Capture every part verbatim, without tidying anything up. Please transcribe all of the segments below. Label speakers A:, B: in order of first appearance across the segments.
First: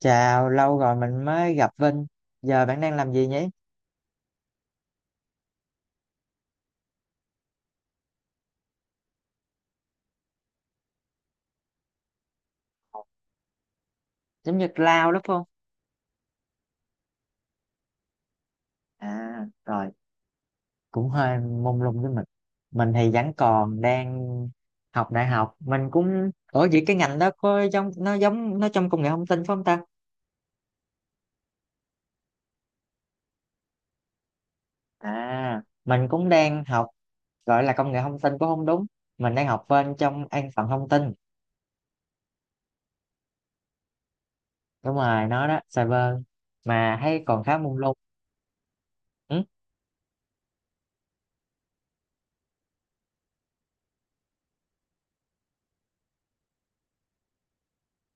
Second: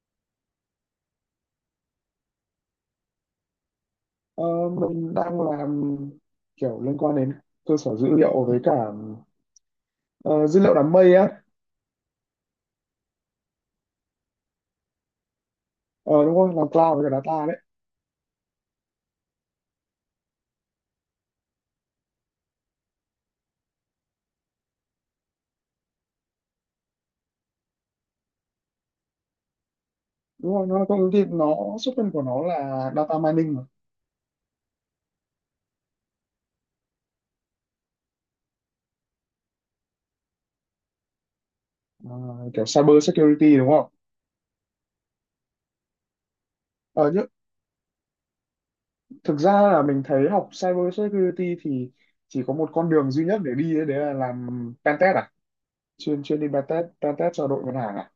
A: Chào, lâu rồi mình mới gặp Vinh. Giờ bạn đang làm gì nhỉ?
B: Ờ, mình đang làm kiểu liên quan đến cơ sở dữ liệu với cả ờ, dữ liệu đám mây á.
A: Giống như lao đúng không?
B: Ờ, đúng rồi, làm cloud với cả data đấy.
A: À, rồi, cũng hơi mông lung với mình. Mình thì vẫn còn đang học đại học. Mình cũng... Ủa vậy cái ngành đó có giống nó giống nó trong công nghệ thông tin phải không ta?
B: Đúng rồi, nó công ty nó xuất thân của nó là data mining mà.
A: À, mình cũng đang học gọi là công nghệ thông tin cũng không đúng. Mình đang học bên trong an toàn thông tin.
B: Ờ, kiểu cyber security đúng không?
A: Đúng rồi, nó đó, cyber. Mà
B: ờ,
A: thấy
B: nhưng
A: còn khá mông lung.
B: thực
A: Ừ.
B: ra là mình thấy học cyber security thì chỉ có một con đường duy nhất để đi ấy, đấy là làm pentest à, chuyên chuyên đi pentest pentest cho đội ngân hàng à.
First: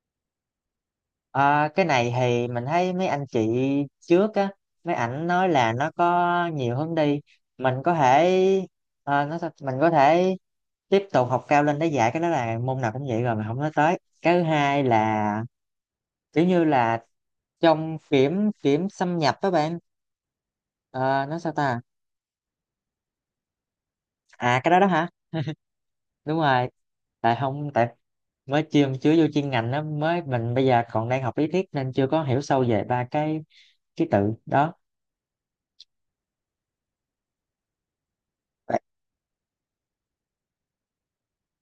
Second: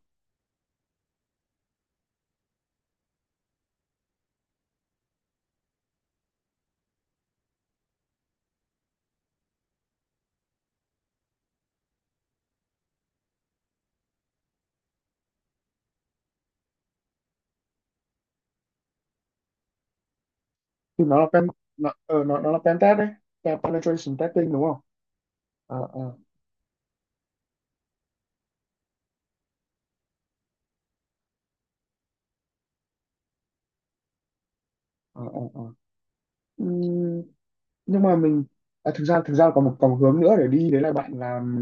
A: Ờ, cái này thì mình thấy mấy anh chị trước á, mấy ảnh nói là nó có nhiều hướng đi, mình có thể ờ, nó sao- mình có thể tiếp tục học cao lên để dạy cái đó, là môn nào cũng vậy rồi. Mình không nói tới, cái thứ hai là kiểu như là trong kiểm kiểm xâm nhập các bạn.
B: Thì nó là
A: Ờ, nói
B: pen,
A: sao ta.
B: nó, ờ, nó, nó là pentest đấy. Pen- penetration testing
A: À,
B: đúng
A: cái
B: không?
A: đó đó hả?
B: Ờ ờ
A: Đúng rồi. Tại không tại mới chưa chưa vô chuyên ngành á, mới mình bây giờ còn đang học lý thuyết nên chưa có hiểu sâu về ba cái ký tự đó.
B: ờ ờ. Ờ. Nhưng mà mình, à, thực ra thực ra còn một còn một hướng nữa để đi, đấy là bạn làm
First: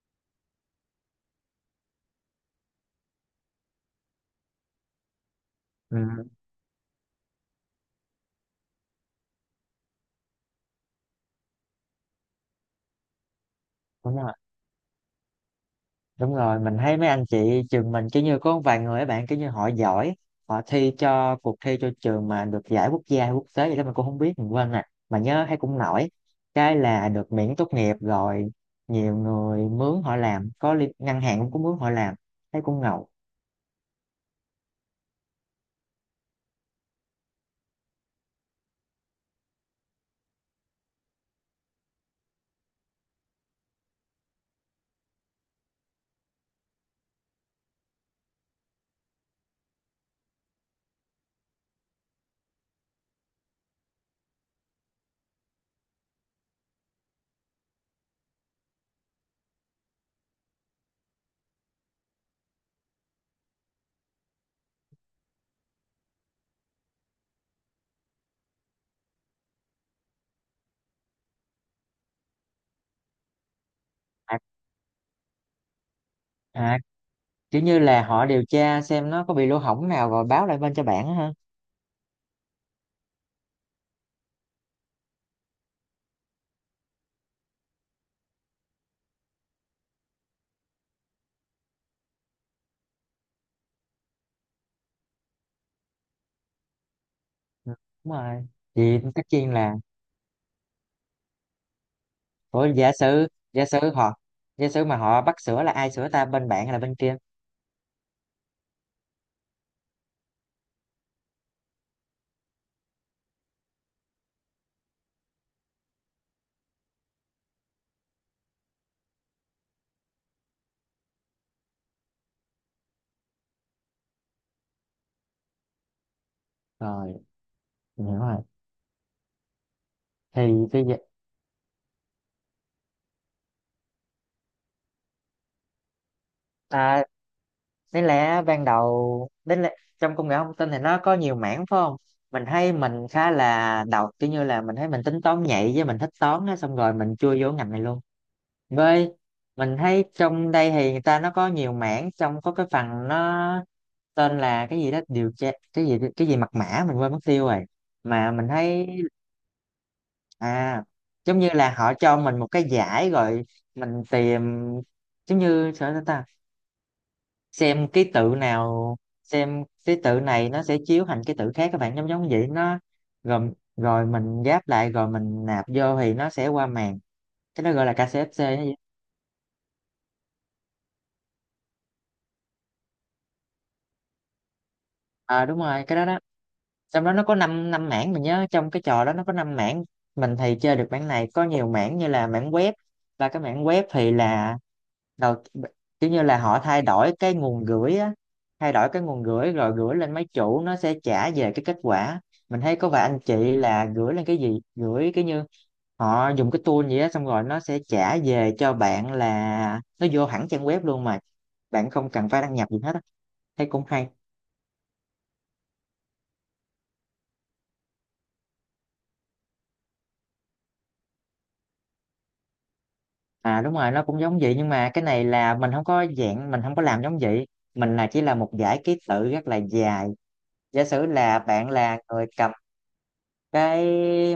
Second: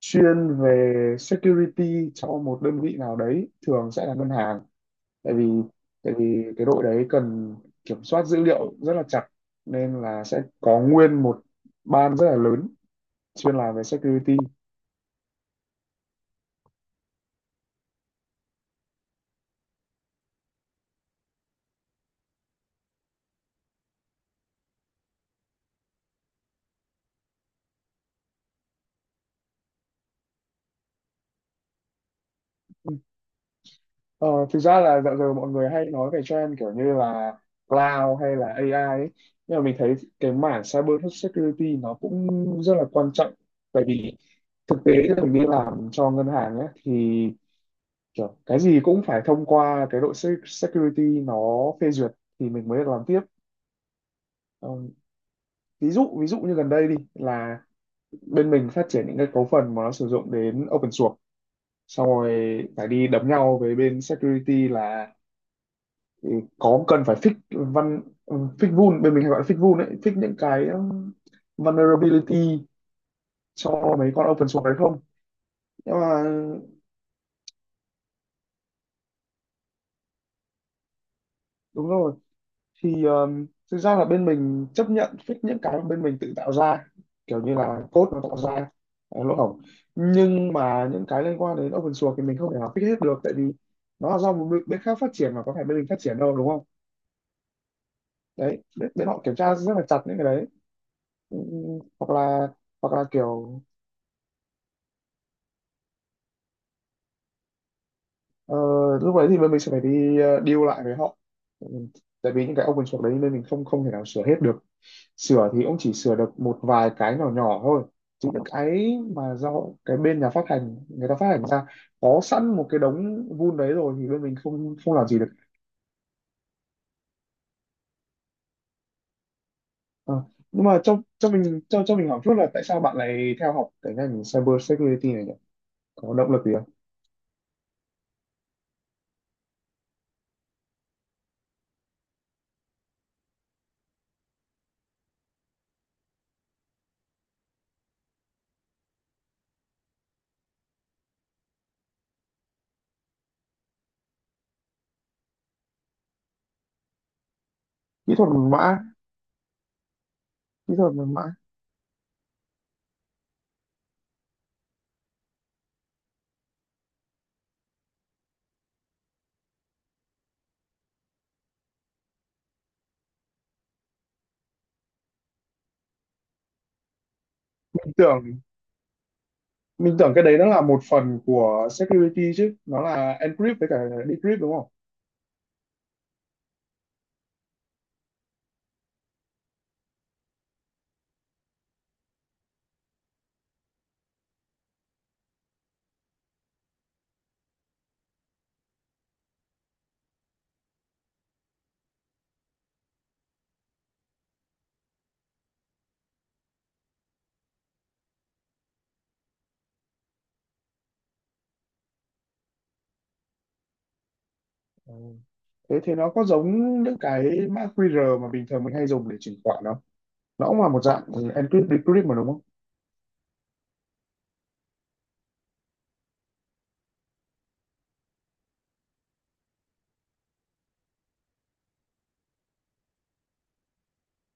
B: chuyên về security cho một đơn vị nào đấy, thường sẽ là ngân hàng. tại vì tại
A: Ừ.
B: vì cái đội đấy cần kiểm soát dữ liệu rất là chặt, nên là sẽ có nguyên một ban rất là lớn chuyên làm về
A: Đúng rồi,
B: security.
A: đúng rồi, mình thấy mấy anh chị trường mình kiểu như có vài người, các bạn kiểu như họ giỏi, họ thi cho cuộc thi cho trường mà được giải quốc gia hay quốc tế gì đó mình cũng không biết, mình quên nè, mà nhớ thấy cũng nổi. Cái là được miễn tốt nghiệp rồi, nhiều người mướn họ làm có liên, ngân hàng cũng có mướn họ làm, thấy cũng ngầu.
B: Ờ, thực ra là dạo giờ mọi người hay nói về trend kiểu như là cloud hay là a i ấy. Nhưng mà mình thấy cái mảng cyber security nó cũng rất là quan trọng, tại vì thực tế là mình đi làm cho ngân hàng ấy, thì kiểu cái gì cũng phải thông qua cái đội se- security nó phê duyệt thì mình mới được làm tiếp. Ờ, ví dụ ví dụ như gần đây đi là bên mình phát triển những cái cấu phần mà nó sử dụng đến open source, xong rồi phải đi đấm nhau với bên security là thì có cần phải fix văn, fix vun, bên mình hay gọi là fix vun ấy, fix những cái um, vulnerability cho mấy con
A: À,
B: open source đấy không. Nhưng mà
A: à, kiểu như là họ điều tra xem nó có bị lỗ hổng nào rồi báo lại bên cho bạn á ha.
B: đúng rồi. Thì um, thực ra là bên mình chấp nhận fix những cái mà bên mình tự tạo ra, kiểu như là code nó tạo ra ờ, lỗ hổng. Nhưng mà những cái liên quan đến open source thì mình không thể nào fix hết được, tại vì nó là do một bên bên khác phát triển mà có phải bên mình phát triển đâu đúng không.
A: Ừ, đúng rồi.
B: Đấy, bên,
A: Thì
B: bên họ
A: tất
B: kiểm
A: nhiên
B: tra rất
A: là
B: là chặt những cái đấy. Ừ, hoặc là,
A: ủa
B: hoặc
A: giả
B: là
A: sử,
B: kiểu.
A: giả sử họ, giả sử mà họ bắt sửa là ai sửa ta, bên bạn hay là bên kia?
B: Ờ, lúc đấy thì bên mình sẽ phải đi ờ, deal lại với họ. Ừ, tại vì những cái open source đấy nên mình không không thể nào sửa hết được. Sửa thì cũng chỉ sửa được một vài cái nhỏ nhỏ thôi, chứ những cái mà do cái bên nhà phát hành người ta phát hành ra có sẵn một cái đống vun đấy rồi thì bên mình không không làm gì được.
A: Rồi, mình hiểu rồi.
B: Ờ, nhưng
A: Thì
B: mà
A: cái dạ-
B: cho cho mình cho cho mình hỏi chút là tại sao bạn lại theo học cái ngành cyber security này nhỉ, có động lực gì không?
A: À, đáng lẽ ban đầu đến lẽ, trong công nghệ thông tin thì nó có nhiều mảng phải không? Mình thấy mình khá là đầu, kiểu như là mình thấy mình tính toán nhạy với mình thích toán á, xong rồi mình chui vô ngành này luôn. Với mình thấy trong đây thì người ta nó có nhiều mảng, trong có cái phần nó tên là cái gì đó điều tra, cái gì cái gì mật mã mình quên mất tiêu rồi,
B: Kỹ thuật
A: mà
B: mật
A: mình
B: mã.
A: thấy.
B: Kỹ
A: À,
B: thuật mật mã.
A: giống như là họ cho mình một cái giải rồi mình tìm, giống như sao ta, xem ký tự nào, xem ký tự này nó sẽ chiếu thành ký tự khác các bạn, giống giống vậy, nó gồm rồi mình ghép lại rồi mình nạp vô thì nó sẽ qua màn. Cái đó gọi là
B: Tưởng,
A: ca xê ép xê hay gì.
B: mình tưởng cái đấy nó là một phần của security chứ, nó là encrypt với cả decrypt đúng không.
A: À, đúng rồi cái đó đó. Trong đó nó có 5 năm năm mảng, mình nhớ trong cái trò đó nó có năm mảng. Mình thì chơi được mảng này, có nhiều mảng như là mảng web. Và cái mảng web thì là đầu, kiểu như là họ thay đổi cái nguồn gửi á, thay đổi cái nguồn gửi rồi gửi lên mấy chủ, nó sẽ trả về cái kết quả. Mình thấy có vài anh chị là gửi lên cái gì, gửi cái như họ dùng cái tool gì á, xong rồi nó sẽ trả về cho bạn là nó vô hẳn trang web luôn mà bạn không cần phải đăng nhập gì hết á, thấy cũng hay.
B: Ừ. Thế thì nó có giống những cái mã quy rờ mà bình thường mình hay dùng để chuyển khoản không? Nó cũng là một dạng encrypt decrypt mà đúng không.
A: À, đúng rồi nó cũng giống vậy, nhưng mà cái này là mình không có dạng, mình không có làm giống vậy. Mình là chỉ là một dãy ký tự rất là dài. Giả sử là bạn là người cầm cái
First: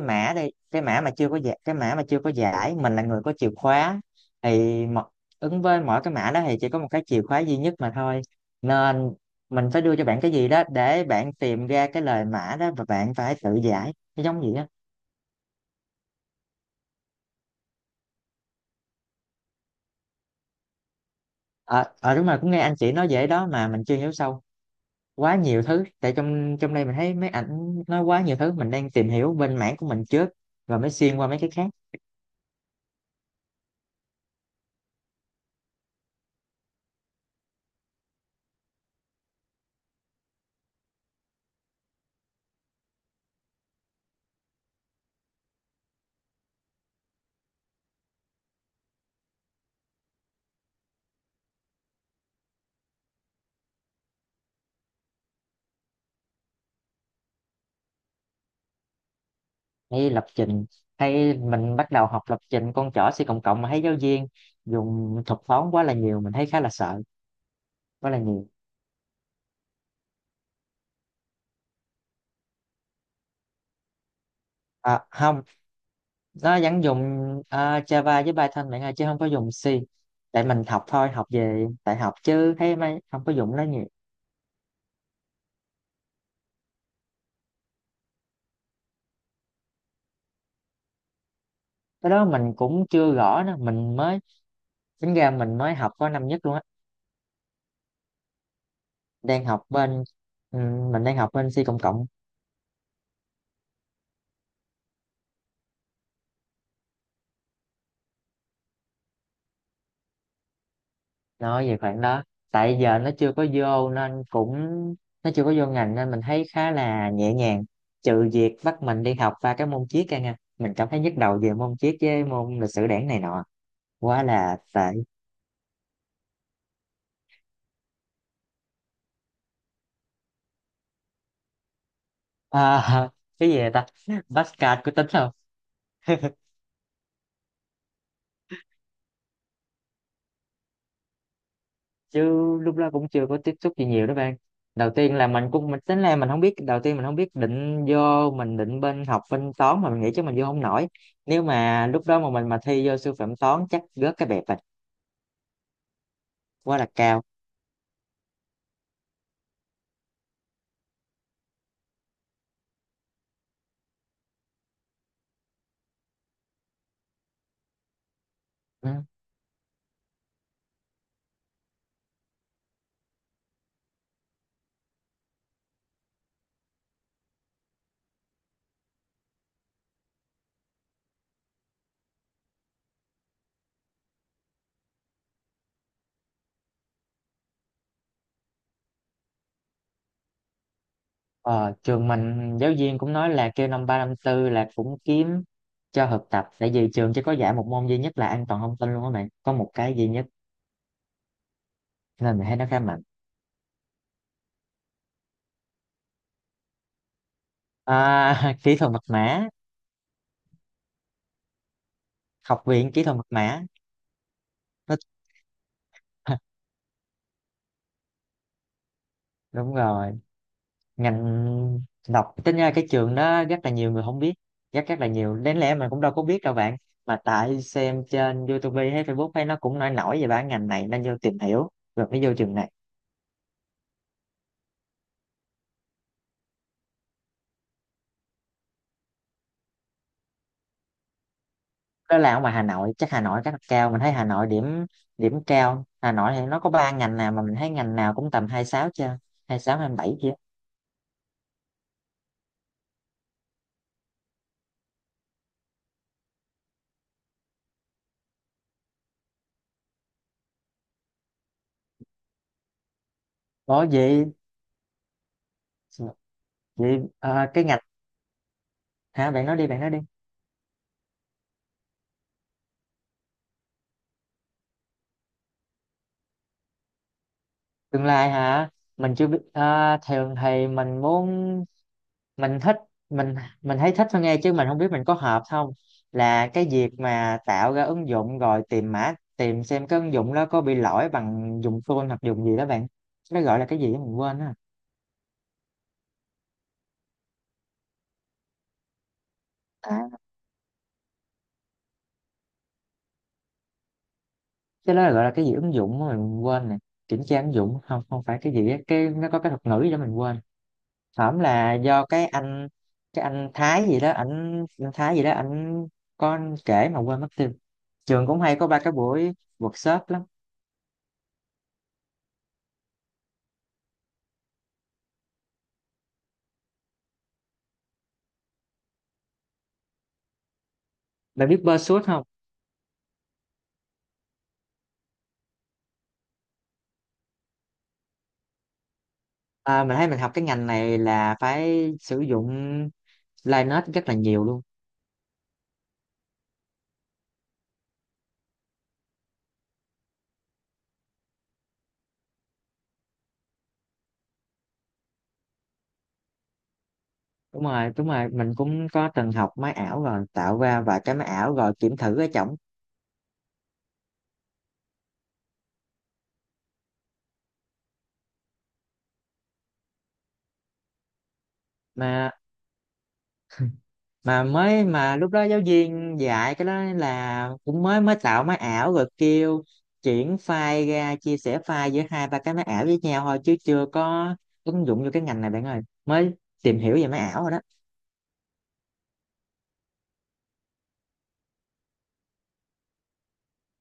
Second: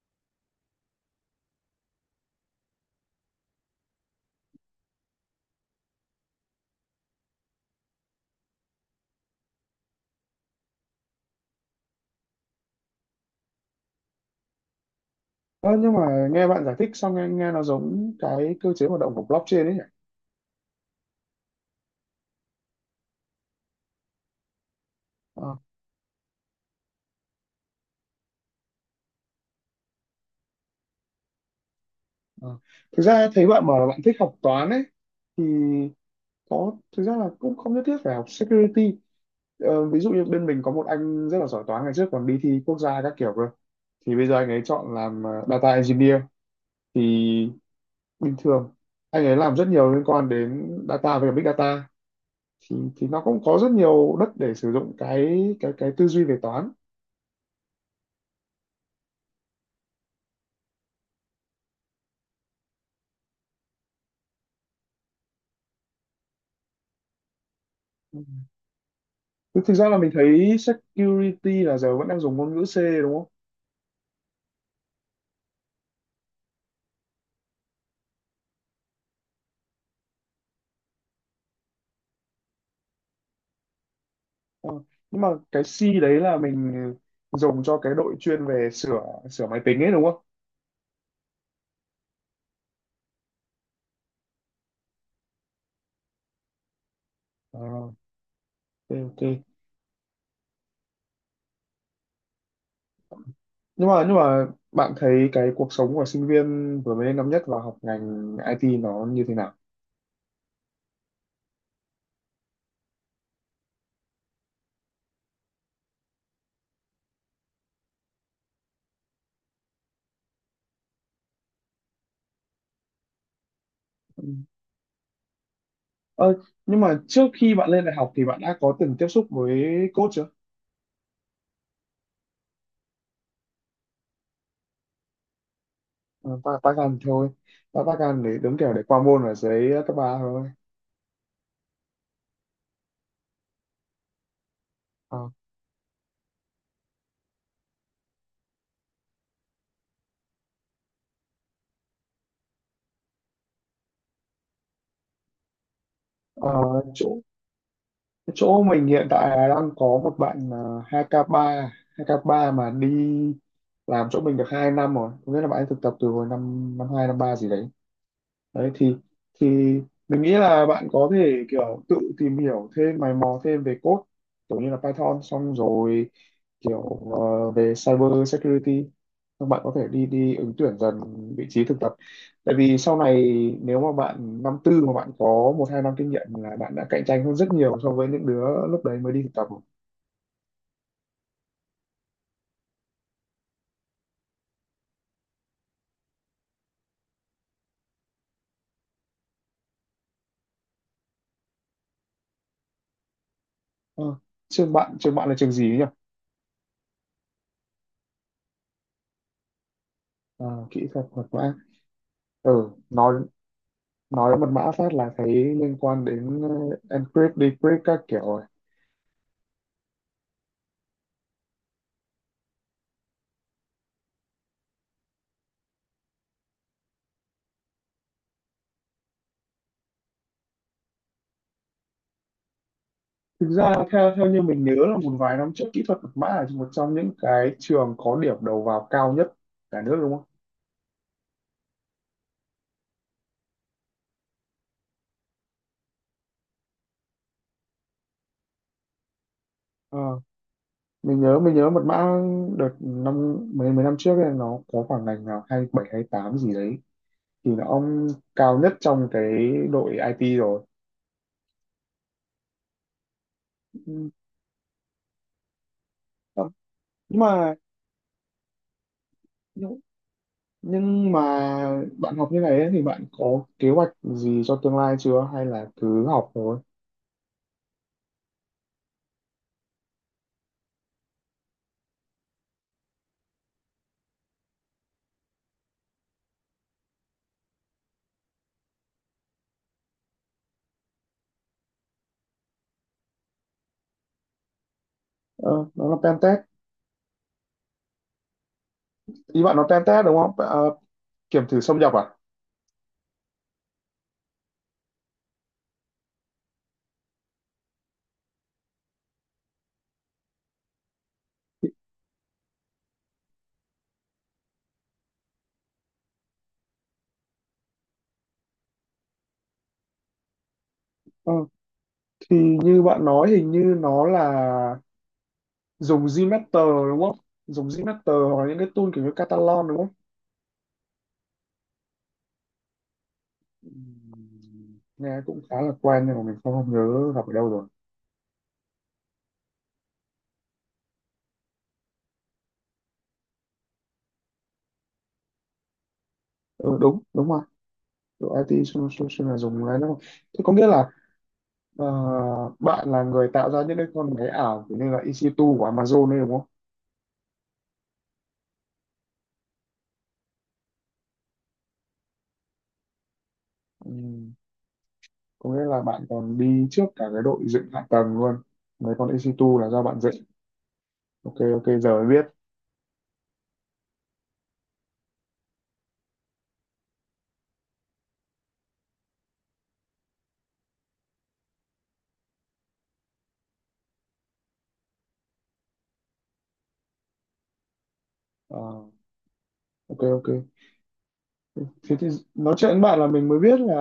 A: mã đây, cái mã mà chưa có giải, cái mã mà chưa có giải, mình là người có chìa khóa. Thì mo- ứng với mỗi cái mã đó thì chỉ có một cái chìa khóa duy nhất mà thôi, nên mình phải đưa cho bạn cái gì đó để bạn tìm ra cái lời mã đó và bạn phải tự giải nó giống gì á.
B: Ờ, nhưng mà nghe bạn giải thích xong nghe, nghe nó giống cái cơ chế hoạt động của blockchain ấy nhỉ.
A: Ờ ờ đúng rồi, cũng nghe anh chị nói vậy đó mà mình chưa hiểu sâu, quá
B: Ờ.
A: nhiều thứ, tại trong trong đây mình thấy mấy ảnh nói quá nhiều thứ, mình đang tìm hiểu bên mảng của mình trước rồi mới xuyên qua mấy cái khác.
B: Ờ. thực ra thấy bạn bảo là bạn thích học toán ấy, thì có, thực ra là cũng không nhất thiết phải học security. Ờ, ví dụ như bên mình có một anh rất là giỏi toán, ngày trước còn đi thi quốc gia các kiểu cơ, thì bây giờ anh ấy chọn làm ờ, data engineer. Thì bình thường anh ấy làm rất nhiều liên quan đến data, về big data, thì thì nó cũng có rất nhiều đất để sử dụng cái cái cái tư duy về toán.
A: Hay lập trình, hay mình bắt đầu học lập trình con chỏ C cộng cộng mà thấy giáo viên dùng thuật toán quá là nhiều, mình thấy khá là sợ, quá
B: Ừ.
A: là nhiều.
B: Thực thực ra là mình thấy security là giờ vẫn đang dùng ngôn ngữ C đúng không?
A: À, không, nó vẫn dùng à, Java với Python bạn ơi, chứ không có dùng C. Tại mình học thôi, học về đại học chứ thấy mấy không có dùng nó nhiều.
B: Ờ, nhưng mà cái C đấy là mình dùng cho cái đội chuyên về sửa sửa máy tính ấy đúng không?
A: Cái đó mình cũng chưa rõ nữa, mình mới, tính ra mình mới học có năm nhất luôn á.
B: Ờ, ok, ok.
A: Đang học bên ừ, mình đang học bên C cộng cộng.
B: Nhưng mà nhưng mà bạn thấy cái cuộc sống của sinh viên vừa mới lên năm nhất và học ngành i tê nó như thế nào?
A: Nói về khoảng đó, tại giờ nó chưa có vô nên cũng, nó chưa có vô ngành nên mình thấy khá là nhẹ nhàng, trừ việc bắt mình đi học ba cái môn triết ra nha, mình cảm thấy nhức đầu về môn triết với môn lịch sử đảng này nọ, quá là tệ.
B: Ờ, nhưng mà trước khi bạn lên đại học thì bạn đã có từng tiếp xúc với code chưa?
A: À, cái gì vậy ta, Pascal có tính không?
B: Ờ, ta Python thôi. Ta Python để đúng kiểu để qua môn ở dưới cấp ba thôi.
A: Chứ lúc đó cũng chưa có tiếp xúc gì nhiều đó bạn. Đầu tiên là
B: Ờ,
A: mình cũng mình tính là mình không biết, đầu tiên mình không biết định vô, mình định bên học bên toán mà mình nghĩ chứ mình vô không nổi. Nếu mà lúc đó mà mình mà thi vô sư phạm toán chắc rớt cái bẹp,
B: ờ,
A: quá là
B: chỗ
A: cao.
B: chỗ mình hiện tại là đang có một bạn ờ, hai k ba, hai k ba mà đi làm chỗ mình được hai năm rồi. Có nghĩa là bạn ấy thực tập từ hồi năm năm hai năm ba gì đấy. Đấy
A: Ừ.
B: thì thì mình nghĩ là bạn có thể kiểu tự tìm hiểu thêm, mày mò thêm về code kiểu như là Python, xong rồi kiểu ờ, về cyber security. Xong bạn có thể đi đi ứng tuyển dần vị trí thực tập, tại vì sau này nếu mà bạn năm tư mà bạn có một hai năm kinh nghiệm là bạn đã cạnh tranh hơn rất nhiều so với những đứa lúc đấy mới đi thực tập rồi.
A: Ờ, trường mình giáo viên cũng nói là kêu năm ba năm tư là cũng kiếm cho thực tập, tại vì trường chỉ có dạy một môn duy nhất là an toàn thông tin luôn á, mày có một cái duy nhất nên mình thấy nó khá mạnh.
B: Ờ, trường bạn trường bạn là trường gì ấy nhỉ.
A: À, kỹ thuật mật mã.
B: À, kỹ thuật thuật mã.
A: Học
B: Ừ,
A: viện kỹ
B: nói
A: thuật mật mã.
B: nói mật mã phát
A: Nó,
B: là thấy liên quan đến ờ, encrypt decrypt các kiểu rồi.
A: đúng rồi. Ngành đọc tính ra cái trường đó rất là nhiều người không biết, rất rất là nhiều, đến lẽ mình cũng đâu có biết đâu bạn. Mà tại xem trên YouTube hay Facebook hay nó cũng nổi nổi về bản ngành này nên vô tìm hiểu, rồi mới vô trường này.
B: Thực ra theo theo như mình nhớ là một vài năm trước kỹ thuật mật mã là một trong những cái trường có điểm đầu vào cao nhất cả nước đúng không.
A: Đó là ở ngoài Hà Nội chắc, Hà Nội chắc là cao, mình thấy Hà Nội điểm, điểm cao. Hà Nội thì nó có ba ngành nào mà mình thấy ngành nào cũng tầm hai sáu chưa, hai sáu hai bảy
B: Ờ,
A: chưa.
B: mình nhớ mình nhớ mật mã đợt năm mấy, mấy năm trước ấy, nó có khoảng ngành nào hai bảy hay tám gì đấy thì là ông cao nhất trong cái đội ai ti rồi.
A: Có
B: Ừ,
A: gì vậy
B: nhưng
A: ờ,
B: mà
A: cái ngành, hả, bạn nói đi,
B: nhưng
A: bạn nói đi.
B: nhưng mà bạn học như này ấy, thì bạn có kế hoạch gì cho tương lai chưa hay là cứ học thôi.
A: Tương lai hả, mình chưa biết ờ, thường thì mình muốn, mình thích, mình mình thấy thích thôi nghe chứ mình không biết mình có hợp không, là cái việc mà tạo ra ứng dụng rồi tìm mã, tìm xem cái ứng dụng đó có bị lỗi bằng dùng phone hoặc dùng gì đó bạn, nó gọi là cái gì đó mình quên.
B: Ờ, nó làm tem test, ý bạn nó tem test đúng
A: Á,
B: không? À, kiểm thử xâm nhập à.
A: cái đó là gọi là cái gì ứng dụng mà mình quên nè, kiểm tra ứng dụng không, không phải cái gì á, cái nó có cái thuật ngữ gì đó mình quên. Hổm
B: thì,
A: là do cái anh, cái anh Thái gì đó ảnh, anh Thái gì đó ảnh có kể mà quên mất tiêu. Trường cũng hay có ba cái buổi workshop lắm.
B: ờ, thì như bạn nói hình như nó là dùng Gmeter đúng không, dùng Gmeter hoặc là những cái tool kiểu như Catalan đúng không.
A: Bạn biết Pursuit không?
B: Ừm, nghe cũng khá là quen nhưng mà mình không, không nhớ gặp ở đâu rồi.
A: À, mình thấy mình học cái ngành này là phải sử dụng Linux rất là nhiều luôn.
B: Ừ, đúng đúng rồi. Độ i tê solution là dùng cái đó. Thế có nghĩa là ờ, bạn là người tạo ra những cái con máy ảo kiểu như là i si hai của Amazon đấy đúng
A: Đúng rồi, đúng rồi mình cũng có từng học máy ảo rồi, tạo ra vài cái máy ảo rồi kiểm thử ở trỏng.
B: không. Có nghĩa là bạn còn đi trước cả cái đội dựng hạ tầng luôn, mấy con e xê hai là do bạn dựng. Ok, ok, giờ mới biết.
A: mà mà mới mà lúc đó giáo viên dạy cái đó là cũng mới, mới tạo máy ảo rồi kêu chuyển file ra, chia sẻ file giữa hai ba cái máy ảo với nhau thôi chứ chưa có ứng dụng vô cái ngành này bạn ơi, mới tìm hiểu về máy ảo rồi đó.
B: Ờ, ok, ok. Thế thì nói chuyện với bạn là mình mới biết là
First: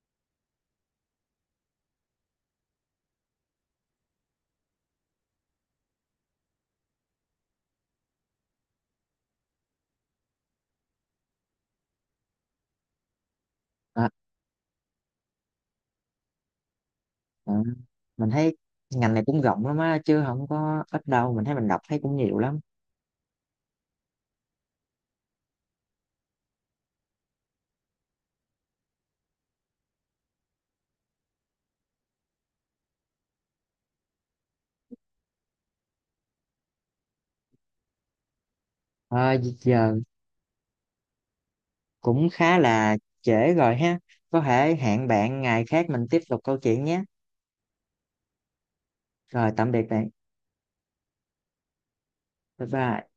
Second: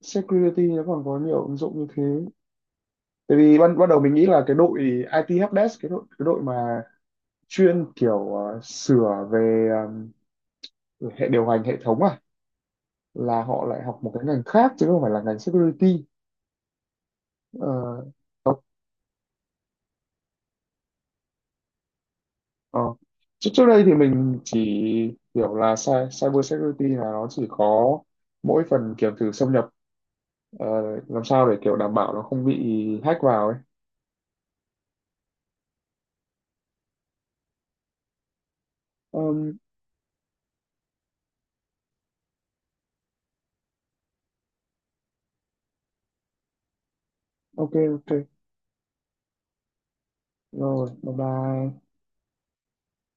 B: security nó còn có nhiều ứng dụng như thế, tại vì ban ban đầu mình nghĩ là cái đội i tê helpdesk, cái đội cái đội mà chuyên kiểu ờ, sửa về ờ, hệ điều hành, hệ thống à, là họ lại học
A: À,
B: một cái ngành khác chứ không phải là ngành security.
A: à, mình
B: Ờ.
A: thấy ngành này cũng rộng lắm á chứ không có ít đâu, mình thấy mình đọc thấy cũng nhiều lắm.
B: Ờ. Trước trước đây thì mình chỉ hiểu là cy- cyber security là nó chỉ có mỗi phần kiểu thử xâm nhập, ờ, làm sao để kiểu đảm bảo nó không bị hack vào ấy.
A: À,
B: Ờm,
A: giờ cũng khá là trễ rồi ha, có thể hẹn bạn ngày khác mình tiếp tục câu chuyện nhé.
B: ok ok
A: Rồi, tạm biệt bạn.
B: rồi bye bye.
A: Bye bye.